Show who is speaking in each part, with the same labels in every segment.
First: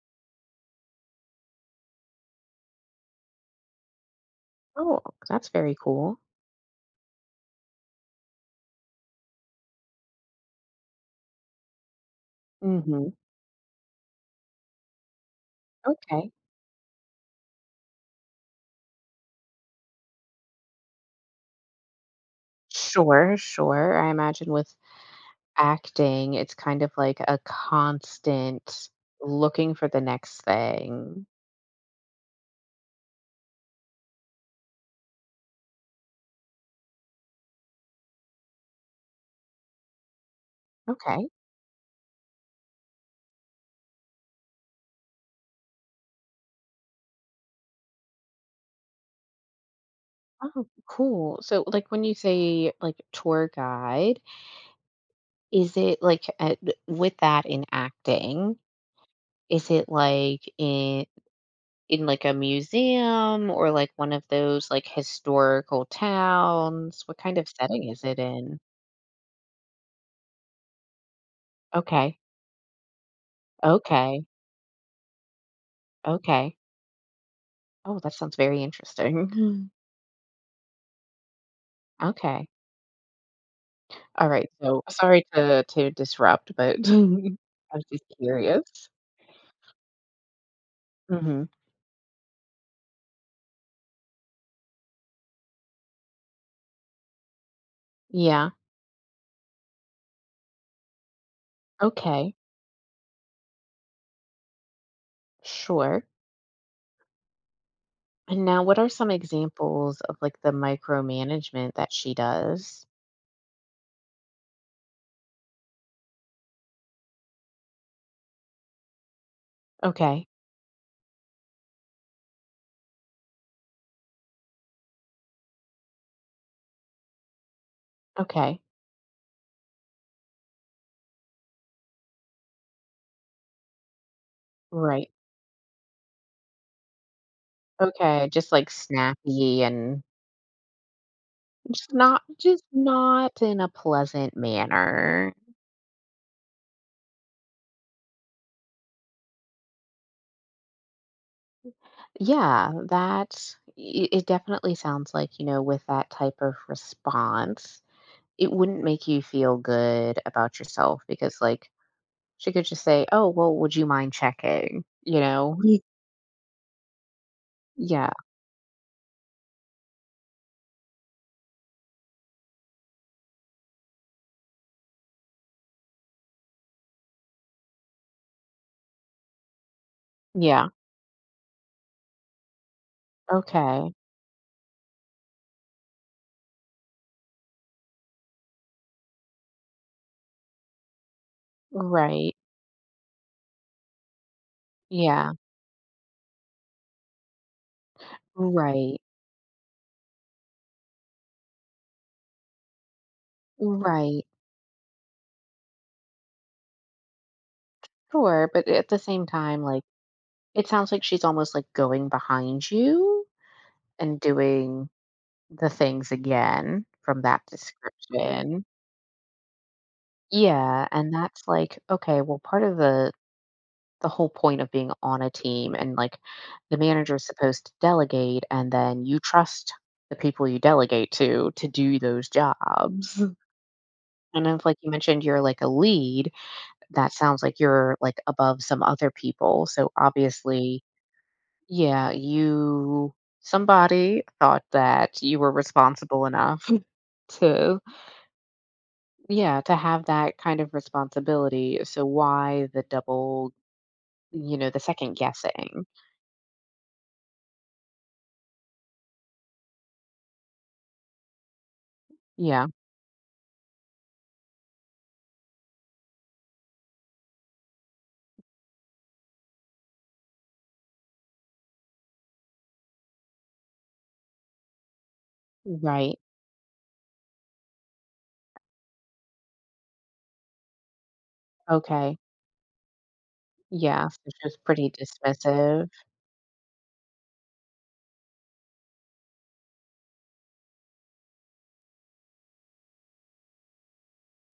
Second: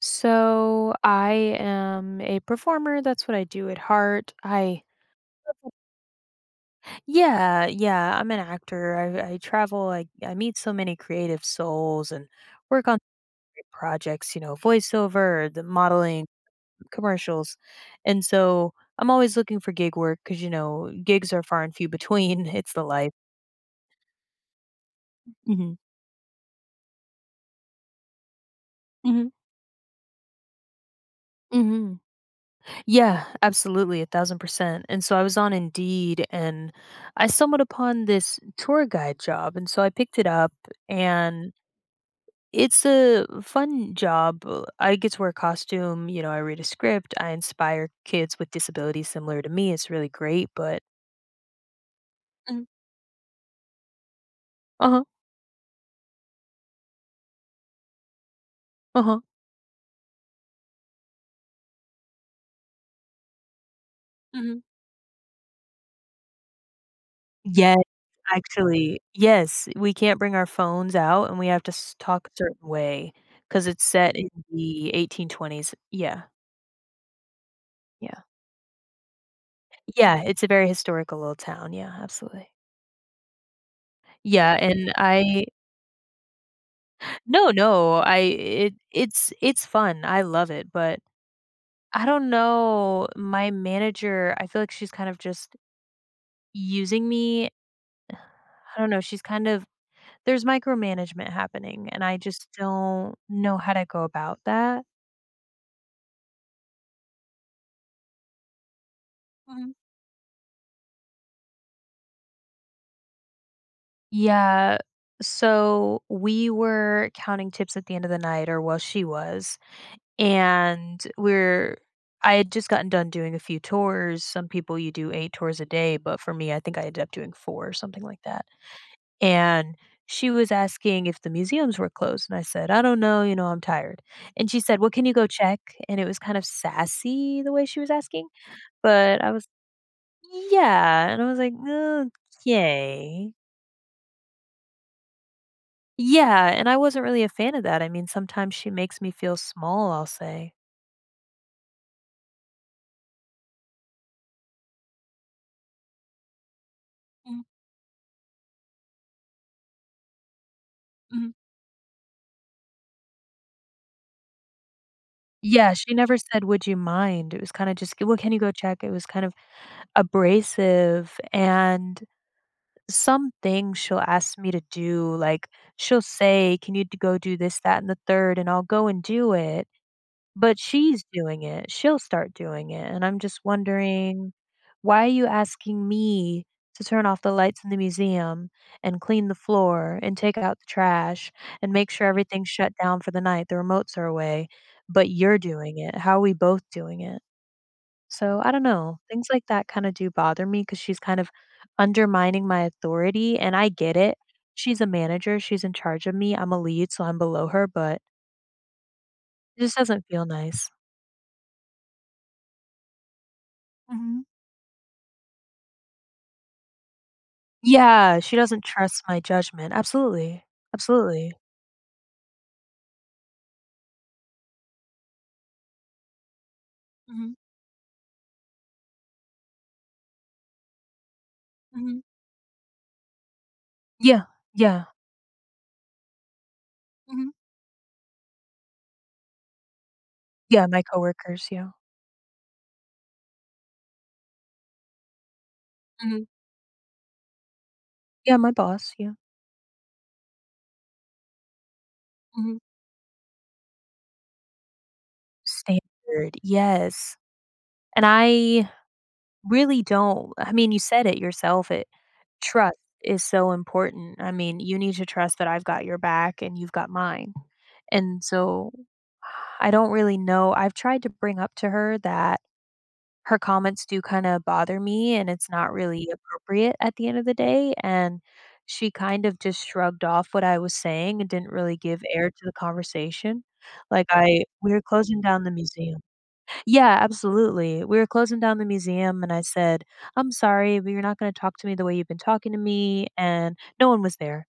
Speaker 1: So I am a performer. That's what I do at heart. I
Speaker 2: Oh, that's very cool.
Speaker 1: Yeah, yeah, I'm an actor. I travel. I meet so many creative souls and work on
Speaker 2: Mhm.
Speaker 1: great projects, you know, voiceover, the modeling,
Speaker 2: Okay.
Speaker 1: commercials. And so I'm always looking for gig work cuz you know, gigs are far and few between. It's the life.
Speaker 2: Sure, sure. I imagine with
Speaker 1: Mhm.
Speaker 2: acting, it's kind of like a constant
Speaker 1: hmm
Speaker 2: looking for the next thing.
Speaker 1: hmm Yeah, absolutely, 1000%. And so I was on Indeed and I stumbled upon this tour guide job. And so I picked it up
Speaker 2: Okay.
Speaker 1: and it's a fun job. I get to wear a costume, you know, I read a script, I inspire kids with disabilities similar to me. It's really great,
Speaker 2: Oh,
Speaker 1: but
Speaker 2: cool. So, like, when you
Speaker 1: Mm,
Speaker 2: say like tour guide,
Speaker 1: uh-huh,
Speaker 2: is it like with that in acting?
Speaker 1: uh-huh.
Speaker 2: Is it like in like a museum or like one of
Speaker 1: Mhm.
Speaker 2: those like historical towns? What kind of
Speaker 1: Yet,
Speaker 2: setting is it in?
Speaker 1: actually, yes, we can't bring our phones out and we have to
Speaker 2: Okay.
Speaker 1: talk a certain way because it's set
Speaker 2: Okay.
Speaker 1: in the 1820s. Yeah,
Speaker 2: Okay. Oh, that
Speaker 1: yeah.
Speaker 2: sounds very interesting. Mhm.
Speaker 1: Yeah, it's a very historical little town. Yeah,
Speaker 2: Okay.
Speaker 1: absolutely.
Speaker 2: All right.
Speaker 1: Yeah,
Speaker 2: So
Speaker 1: and
Speaker 2: sorry
Speaker 1: I
Speaker 2: to disrupt, but I
Speaker 1: No,
Speaker 2: was
Speaker 1: no,
Speaker 2: just
Speaker 1: I
Speaker 2: curious.
Speaker 1: it it's fun. I love it, but
Speaker 2: hmm
Speaker 1: I don't know, my manager, I feel like she's kind of just using me.
Speaker 2: Yeah.
Speaker 1: I don't know, she's kind of there's micromanagement happening, and I
Speaker 2: Okay.
Speaker 1: just don't know how to go about that.
Speaker 2: Sure. And now, what are some
Speaker 1: Mhm.
Speaker 2: examples of like the micromanagement that she does?
Speaker 1: Yeah, so we were counting tips at the end of the night, or well, she was,
Speaker 2: Okay.
Speaker 1: and we're I had just gotten done doing a few tours. Some people you do 8 tours a day, but for me, I think I ended up doing 4 or something like that.
Speaker 2: Okay.
Speaker 1: And she was asking if the museums were closed, and I said, "I don't know, you know, I'm tired." And she said, "Well, can
Speaker 2: Right.
Speaker 1: you go check?" And it was kind of sassy the way she was asking,
Speaker 2: Okay. Just like
Speaker 1: but I was
Speaker 2: snappy and
Speaker 1: yeah, and I was like,
Speaker 2: just
Speaker 1: "Okay."
Speaker 2: not in a pleasant manner.
Speaker 1: Yeah, and I wasn't really a fan of that. I mean, sometimes she makes me feel small, I'll say.
Speaker 2: Yeah, that it definitely sounds like, you know, with that type of
Speaker 1: Mhm,
Speaker 2: response, it wouldn't make you feel good about yourself
Speaker 1: mhm.
Speaker 2: because, like, she could just say, oh, well, would you mind checking? You know?
Speaker 1: Yeah, she never said, "Would you mind?" It was kinda just,
Speaker 2: Yeah.
Speaker 1: "Well, can you go check?" It was kind of abrasive, and some things she'll ask me to do, like, she'll say, "Can you d go do this, that, and the third?" And I'll go and do it. But
Speaker 2: Yeah.
Speaker 1: she'll start doing it, and I'm just
Speaker 2: Okay.
Speaker 1: wondering, why are you asking me to turn off the lights in the museum and clean the floor and take out the trash and make sure
Speaker 2: Right.
Speaker 1: everything's shut down for the night, the remotes are away, but
Speaker 2: Yeah.
Speaker 1: you're doing it? How are we both doing it? So, I don't know,
Speaker 2: Right.
Speaker 1: things like that kinda do bother me because she's kind of undermining my authority, and I get it.
Speaker 2: Right.
Speaker 1: She's a manager, she's in charge of me, I'm a lead, so I'm below her, but
Speaker 2: Sure. But at the same
Speaker 1: it
Speaker 2: time,
Speaker 1: just
Speaker 2: like,
Speaker 1: doesn't feel
Speaker 2: it
Speaker 1: nice.
Speaker 2: sounds like she's almost like going behind you and
Speaker 1: Mhm.
Speaker 2: doing the things again from that
Speaker 1: Yeah, she doesn't
Speaker 2: description.
Speaker 1: trust my judgment. Absolutely,
Speaker 2: Yeah, and
Speaker 1: absolutely.
Speaker 2: that's like, okay, well, part of the whole point of being on a team, and like the manager's
Speaker 1: Mhm,
Speaker 2: supposed to delegate and then you trust the people you delegate to do
Speaker 1: mhm.
Speaker 2: those jobs.
Speaker 1: Yeah,
Speaker 2: And if like
Speaker 1: yeah.
Speaker 2: you mentioned you're like a lead, that
Speaker 1: Mhm.
Speaker 2: sounds like you're like above some other people. So
Speaker 1: Yeah, my
Speaker 2: obviously,
Speaker 1: coworkers, yeah.
Speaker 2: yeah, you somebody thought that you were
Speaker 1: Mhm.
Speaker 2: responsible enough to
Speaker 1: Yeah, my boss, yeah.
Speaker 2: yeah, to have that kind of responsibility. So
Speaker 1: Mhm.
Speaker 2: why the double? You know, the second guessing.
Speaker 1: Standard, yes, and I really don't I mean, you said it yourself, it
Speaker 2: Yeah.
Speaker 1: trust is so important. I mean, you need to trust that I've got your back and you've got mine, and so I don't really know I've tried to bring up to her that her comments do kinda bother me, and it's not really
Speaker 2: Right.
Speaker 1: appropriate at the end of the day, and she kind of just shrugged off what I was saying and didn't really give
Speaker 2: Okay.
Speaker 1: air to the conversation. Like,
Speaker 2: Yeah, so
Speaker 1: I
Speaker 2: she's
Speaker 1: we were
Speaker 2: pretty
Speaker 1: closing down the
Speaker 2: dismissive.
Speaker 1: museum. Yeah, absolutely. We were closing down the museum, and I said, "I'm sorry, but you're not gonna talk to me the way you've been talking to me," and no one was there.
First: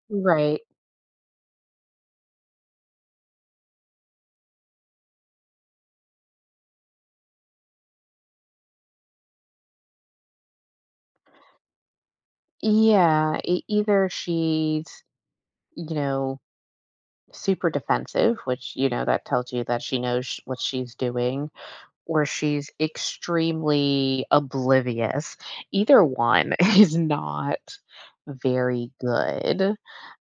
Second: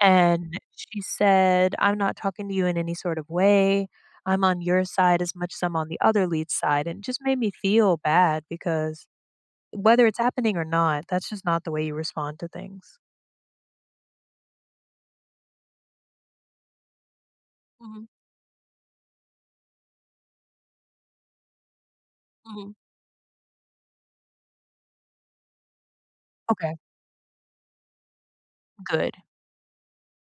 Speaker 1: And
Speaker 2: Right.
Speaker 1: she said, "I'm not talking to you in any sort of way. I'm on your side as much as I'm on the other lead's side." And it just made me feel bad because whether it's happening or not, that's just not the way you respond to things.
Speaker 2: Yeah, e either she's, you know, super
Speaker 1: Mhm,
Speaker 2: defensive, which, you know, that tells you that she knows sh what she's doing, or she's
Speaker 1: mhm.
Speaker 2: extremely oblivious. Either one
Speaker 1: Okay,
Speaker 2: is not very
Speaker 1: good.
Speaker 2: good.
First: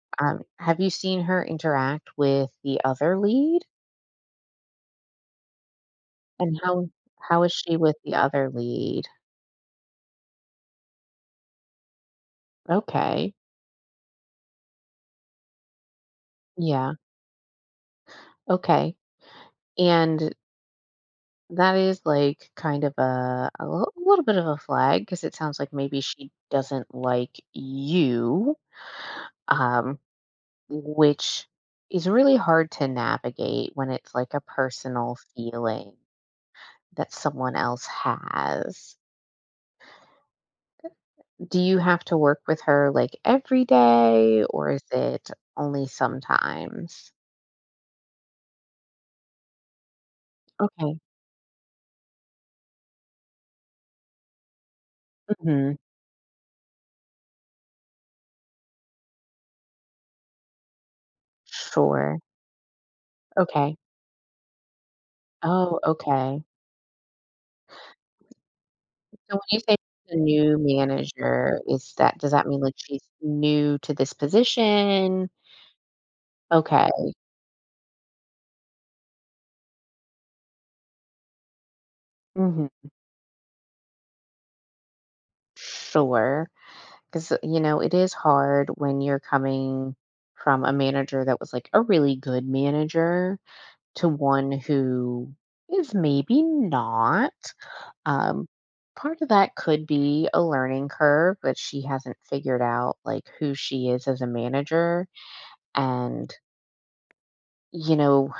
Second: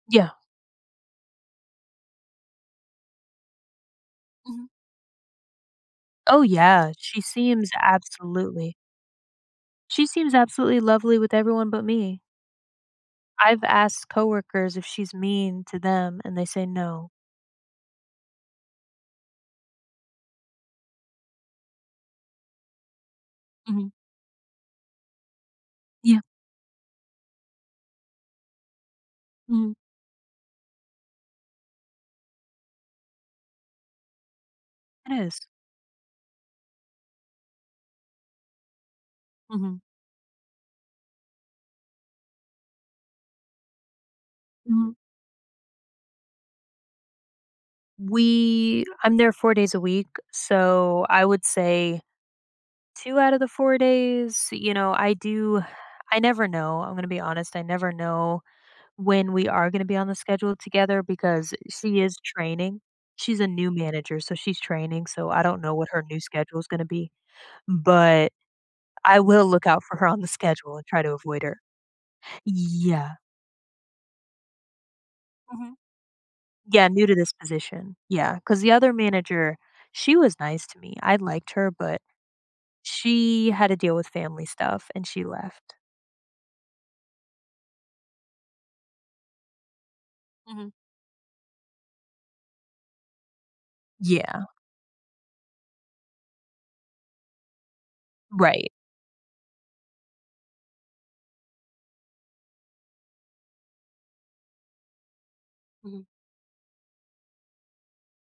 Speaker 1: Yeah.
Speaker 2: Have you seen her interact with the other lead?
Speaker 1: Mhm. Oh,
Speaker 2: And
Speaker 1: yeah,
Speaker 2: how is she with the other lead?
Speaker 1: she seems absolutely lovely with everyone but me.
Speaker 2: Okay.
Speaker 1: I've asked coworkers if she's mean to them, and they say
Speaker 2: Yeah.
Speaker 1: no.
Speaker 2: Okay. And that is like kind of a
Speaker 1: Mhm.
Speaker 2: little bit of a flag because it sounds like maybe
Speaker 1: Yeah.
Speaker 2: she doesn't like you,
Speaker 1: Mhm.
Speaker 2: um, which is really hard to navigate when it's like a personal
Speaker 1: It is.
Speaker 2: feeling that someone else has.
Speaker 1: Mhm.
Speaker 2: Do you have to work with her like every day or is
Speaker 1: Mhm.
Speaker 2: it only sometimes?
Speaker 1: We I'm there 4 days a week,
Speaker 2: Okay.
Speaker 1: so I would say 2 out of the 4 days, you know,
Speaker 2: hmm
Speaker 1: I never know, I'm gonna be honest, I never know when we are gonna be on the schedule together because she is
Speaker 2: Sure.
Speaker 1: training. She's a new
Speaker 2: Okay.
Speaker 1: manager, so she's training, so I don't know
Speaker 2: Oh,
Speaker 1: what her new
Speaker 2: okay.
Speaker 1: schedule is gonna be, but
Speaker 2: So
Speaker 1: I
Speaker 2: when
Speaker 1: will
Speaker 2: you
Speaker 1: look
Speaker 2: say
Speaker 1: out for her
Speaker 2: the
Speaker 1: on the
Speaker 2: new
Speaker 1: schedule and try to avoid her.
Speaker 2: manager, is that does that mean, like, she's
Speaker 1: Yeah.
Speaker 2: new to this position?
Speaker 1: Mhm. Yeah,
Speaker 2: Okay.
Speaker 1: new to this position. Yeah, because the other manager, she was nice to me. I liked her, but
Speaker 2: Mhm.
Speaker 1: she had to deal with family stuff, and she left.
Speaker 2: Because you know, it is hard when you're coming from
Speaker 1: Mhm.
Speaker 2: a manager that was, like, a really good manager to
Speaker 1: Yeah,
Speaker 2: one who is maybe not. Um,
Speaker 1: right.
Speaker 2: part of that could be a learning curve, but she hasn't figured out, like, who she is as a manager,
Speaker 1: Mhm.
Speaker 2: and, you know,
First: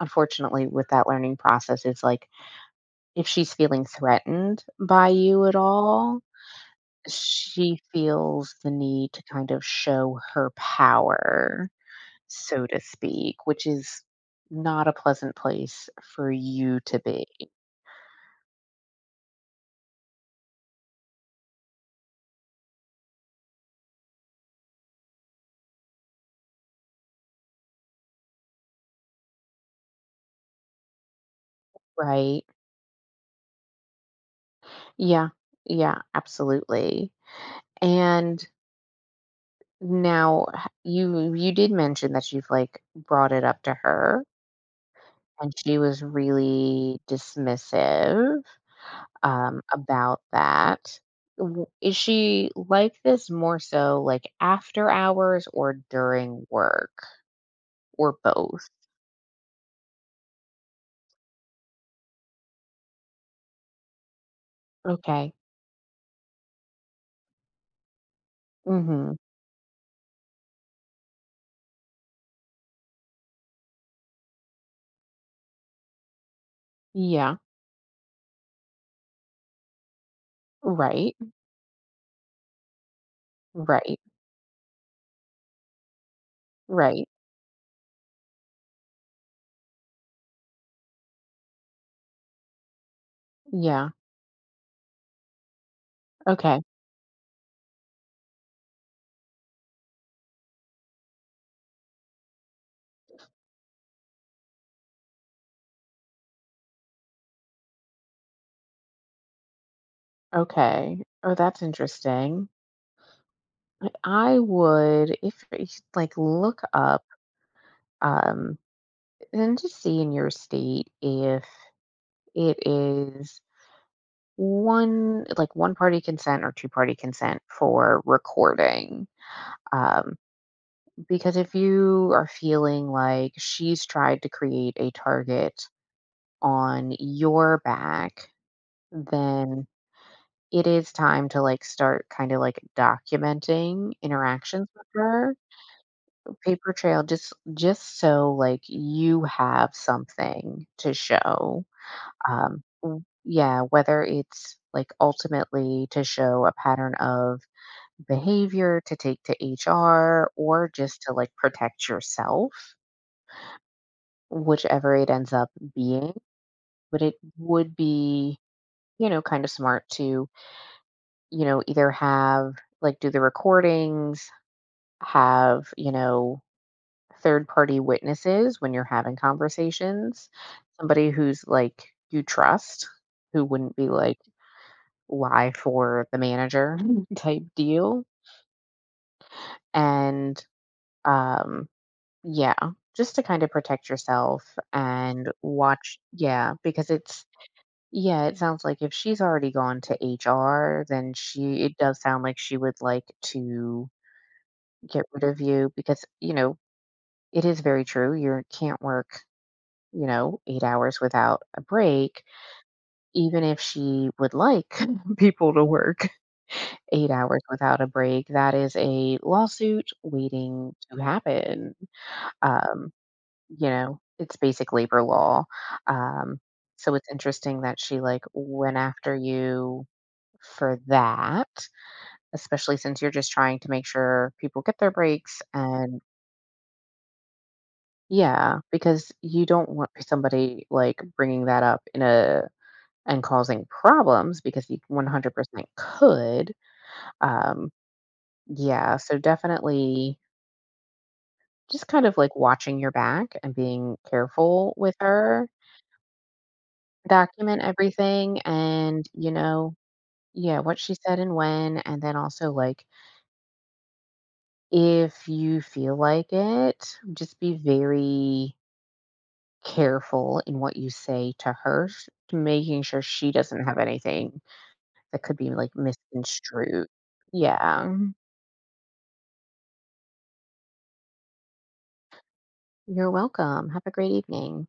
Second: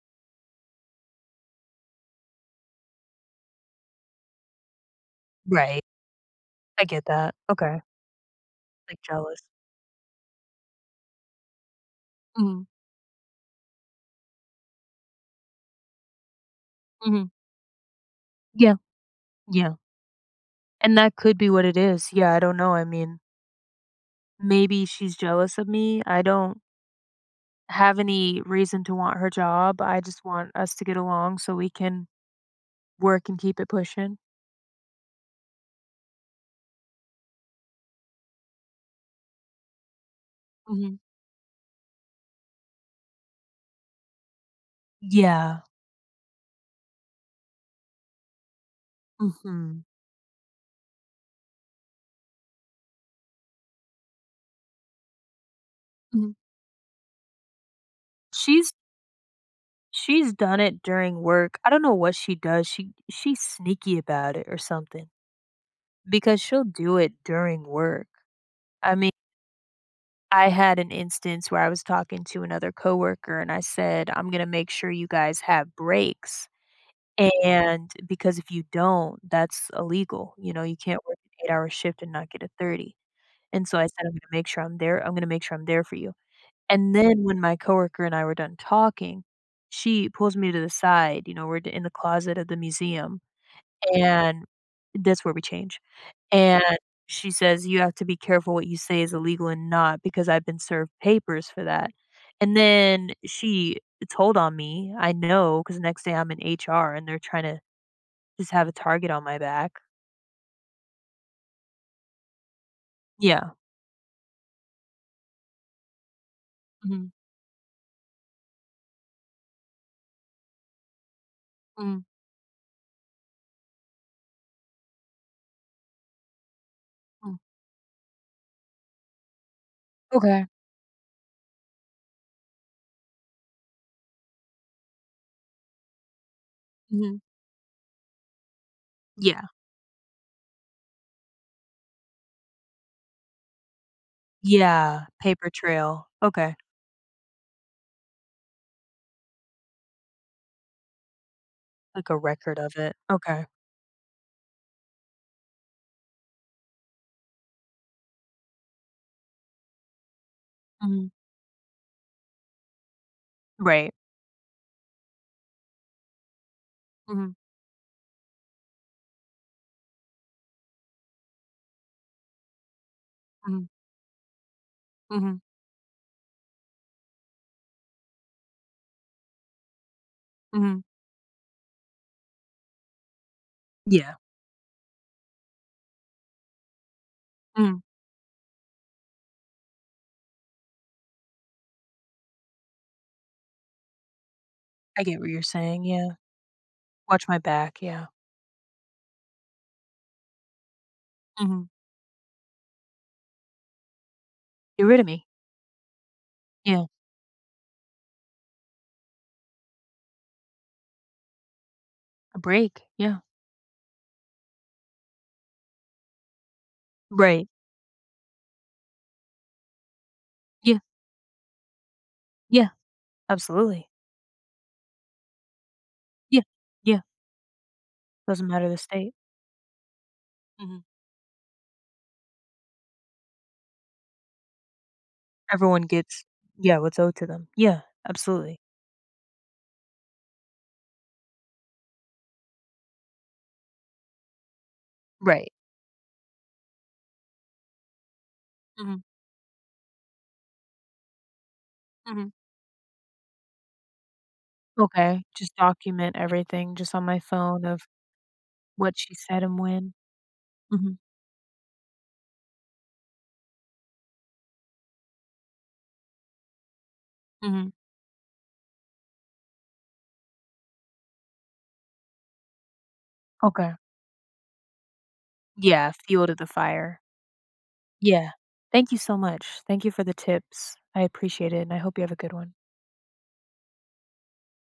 Speaker 2: unfortunately with that learning process is like if she's feeling threatened by you at
Speaker 1: Right,
Speaker 2: all,
Speaker 1: I get that.
Speaker 2: she
Speaker 1: Okay,
Speaker 2: feels the
Speaker 1: like,
Speaker 2: need to
Speaker 1: jealous.
Speaker 2: kind of show her power,
Speaker 1: Mhm.
Speaker 2: so to speak, which is not a pleasant place for you to be.
Speaker 1: Mhm. Yeah, yeah, and that could be what it is. Yeah, I don't know, I mean, maybe she's jealous of me, I don't have any reason to want her job, I just want us to get along so we can
Speaker 2: Right.
Speaker 1: work and keep it pushing.
Speaker 2: Yeah, yeah, absolutely. And now,
Speaker 1: Mhm.
Speaker 2: you did mention that you've like brought it up to her. And
Speaker 1: Yeah,
Speaker 2: she was really dismissive,
Speaker 1: mhm.
Speaker 2: about that. W Is she like this more so, like, after hours or
Speaker 1: Mhm.
Speaker 2: during work, or both?
Speaker 1: She's She's done it during work. I don't know what she does. She's sneaky about it or something
Speaker 2: Okay.
Speaker 1: because she'll do it during work. I mean,
Speaker 2: Mhm.
Speaker 1: I had an instance where I was talking to another coworker and I said, "I'm going to make sure you guys have breaks."
Speaker 2: Yeah.
Speaker 1: And because if you don't, that's illegal. You know, you can't
Speaker 2: Right.
Speaker 1: work an 8-hour shift and not get a 30. And so I
Speaker 2: Right.
Speaker 1: said, "I'm going to make sure I'm there. I'm going to make sure I'm there for you." And
Speaker 2: Right.
Speaker 1: then when my coworker and I were done talking, she pulls me to the side, you know, we're d in the closet of the museum,
Speaker 2: Yeah.
Speaker 1: and that's where we change,
Speaker 2: Okay.
Speaker 1: and she says, "You have to be careful what you say is illegal and not, because I've been served papers for that." And then she told on me, I know because the next day I'm in HR and they're trying to just have a target on my back.
Speaker 2: Okay. Oh, that's interesting.
Speaker 1: Yeah.
Speaker 2: I would if like, look up,
Speaker 1: Mhm.
Speaker 2: um, and just see in your state if
Speaker 1: Mm,
Speaker 2: it is one like one party consent or two party
Speaker 1: mm.
Speaker 2: consent for recording, um,
Speaker 1: Okay.
Speaker 2: because if you are feeling like she's tried to create a target on
Speaker 1: Mhm.
Speaker 2: your back,
Speaker 1: Yeah.
Speaker 2: then it is time to like start kind of like documenting interactions with
Speaker 1: Yeah,
Speaker 2: her.
Speaker 1: paper trail. Okay.
Speaker 2: Paper trail. Just so like you have something to show,
Speaker 1: Like a record of it. Okay.
Speaker 2: yeah, whether it's like ultimately to show a pattern of behavior to take to HR or just
Speaker 1: Mhm.
Speaker 2: to like protect yourself,
Speaker 1: Right.
Speaker 2: whichever it ends up being. But it
Speaker 1: Mhm,
Speaker 2: would be, you know, kind of smart to, you know, either have like do the
Speaker 1: mhm,
Speaker 2: recordings,
Speaker 1: mhm,
Speaker 2: have, you know, third party witnesses when you're having conversations,
Speaker 1: mhm,
Speaker 2: somebody who's like you trust, who wouldn't be
Speaker 1: Yeah.
Speaker 2: like lie for the manager type
Speaker 1: mhm.
Speaker 2: deal. And um, yeah, just to kind of protect yourself
Speaker 1: I get what
Speaker 2: and
Speaker 1: you're saying,
Speaker 2: watch,
Speaker 1: yeah.
Speaker 2: yeah, because it's
Speaker 1: Watch my back, yeah.
Speaker 2: yeah, it sounds like if she's already gone to HR, then
Speaker 1: Mhm.
Speaker 2: she it does sound like she would like to
Speaker 1: Get rid of
Speaker 2: get rid
Speaker 1: me.
Speaker 2: of you because, you know,
Speaker 1: Yeah.
Speaker 2: it is very true. You can't work, you know, 8 hours without a break,
Speaker 1: A break. Yeah.
Speaker 2: even if she would like people to work 8 hours
Speaker 1: Right.
Speaker 2: without a break. That is a lawsuit waiting
Speaker 1: Yeah.
Speaker 2: to happen.
Speaker 1: Yeah.
Speaker 2: Um, you
Speaker 1: Absolutely.
Speaker 2: know, it's basic labor law. Um,
Speaker 1: Yeah.
Speaker 2: so
Speaker 1: Yeah.
Speaker 2: it's interesting that she, like,
Speaker 1: Doesn't matter the
Speaker 2: went
Speaker 1: state.
Speaker 2: after you
Speaker 1: Mhm.
Speaker 2: for that, especially since you're just trying to make sure people get their breaks.
Speaker 1: Everyone
Speaker 2: And
Speaker 1: gets yeah, what's owed to them. Yeah, absolutely.
Speaker 2: yeah, because you don't want somebody, like, bringing that up in a and causing problems because you
Speaker 1: Right.
Speaker 2: 100% could. Um, yeah,
Speaker 1: Mhm,
Speaker 2: so definitely just kind of,
Speaker 1: mhm.
Speaker 2: like, watching your back and being careful with
Speaker 1: Okay.
Speaker 2: her.
Speaker 1: Just document everything just on my
Speaker 2: Document
Speaker 1: phone of
Speaker 2: everything
Speaker 1: what
Speaker 2: and,
Speaker 1: she
Speaker 2: you
Speaker 1: said and
Speaker 2: know,
Speaker 1: when.
Speaker 2: yeah, what she
Speaker 1: Mhm.
Speaker 2: said and when, and then also, like, if you feel like it, just be
Speaker 1: Mhm.
Speaker 2: very careful in what you say to her, sh making sure she doesn't
Speaker 1: Okay.
Speaker 2: have anything that could be, like,
Speaker 1: Yeah, fuel to the
Speaker 2: misconstrued.
Speaker 1: fire.
Speaker 2: Yeah.
Speaker 1: Yeah. Thank you so much. Thank you for the tips. I appreciate it, and I hope you have a good one.
Speaker 2: You're welcome. Have a great evening.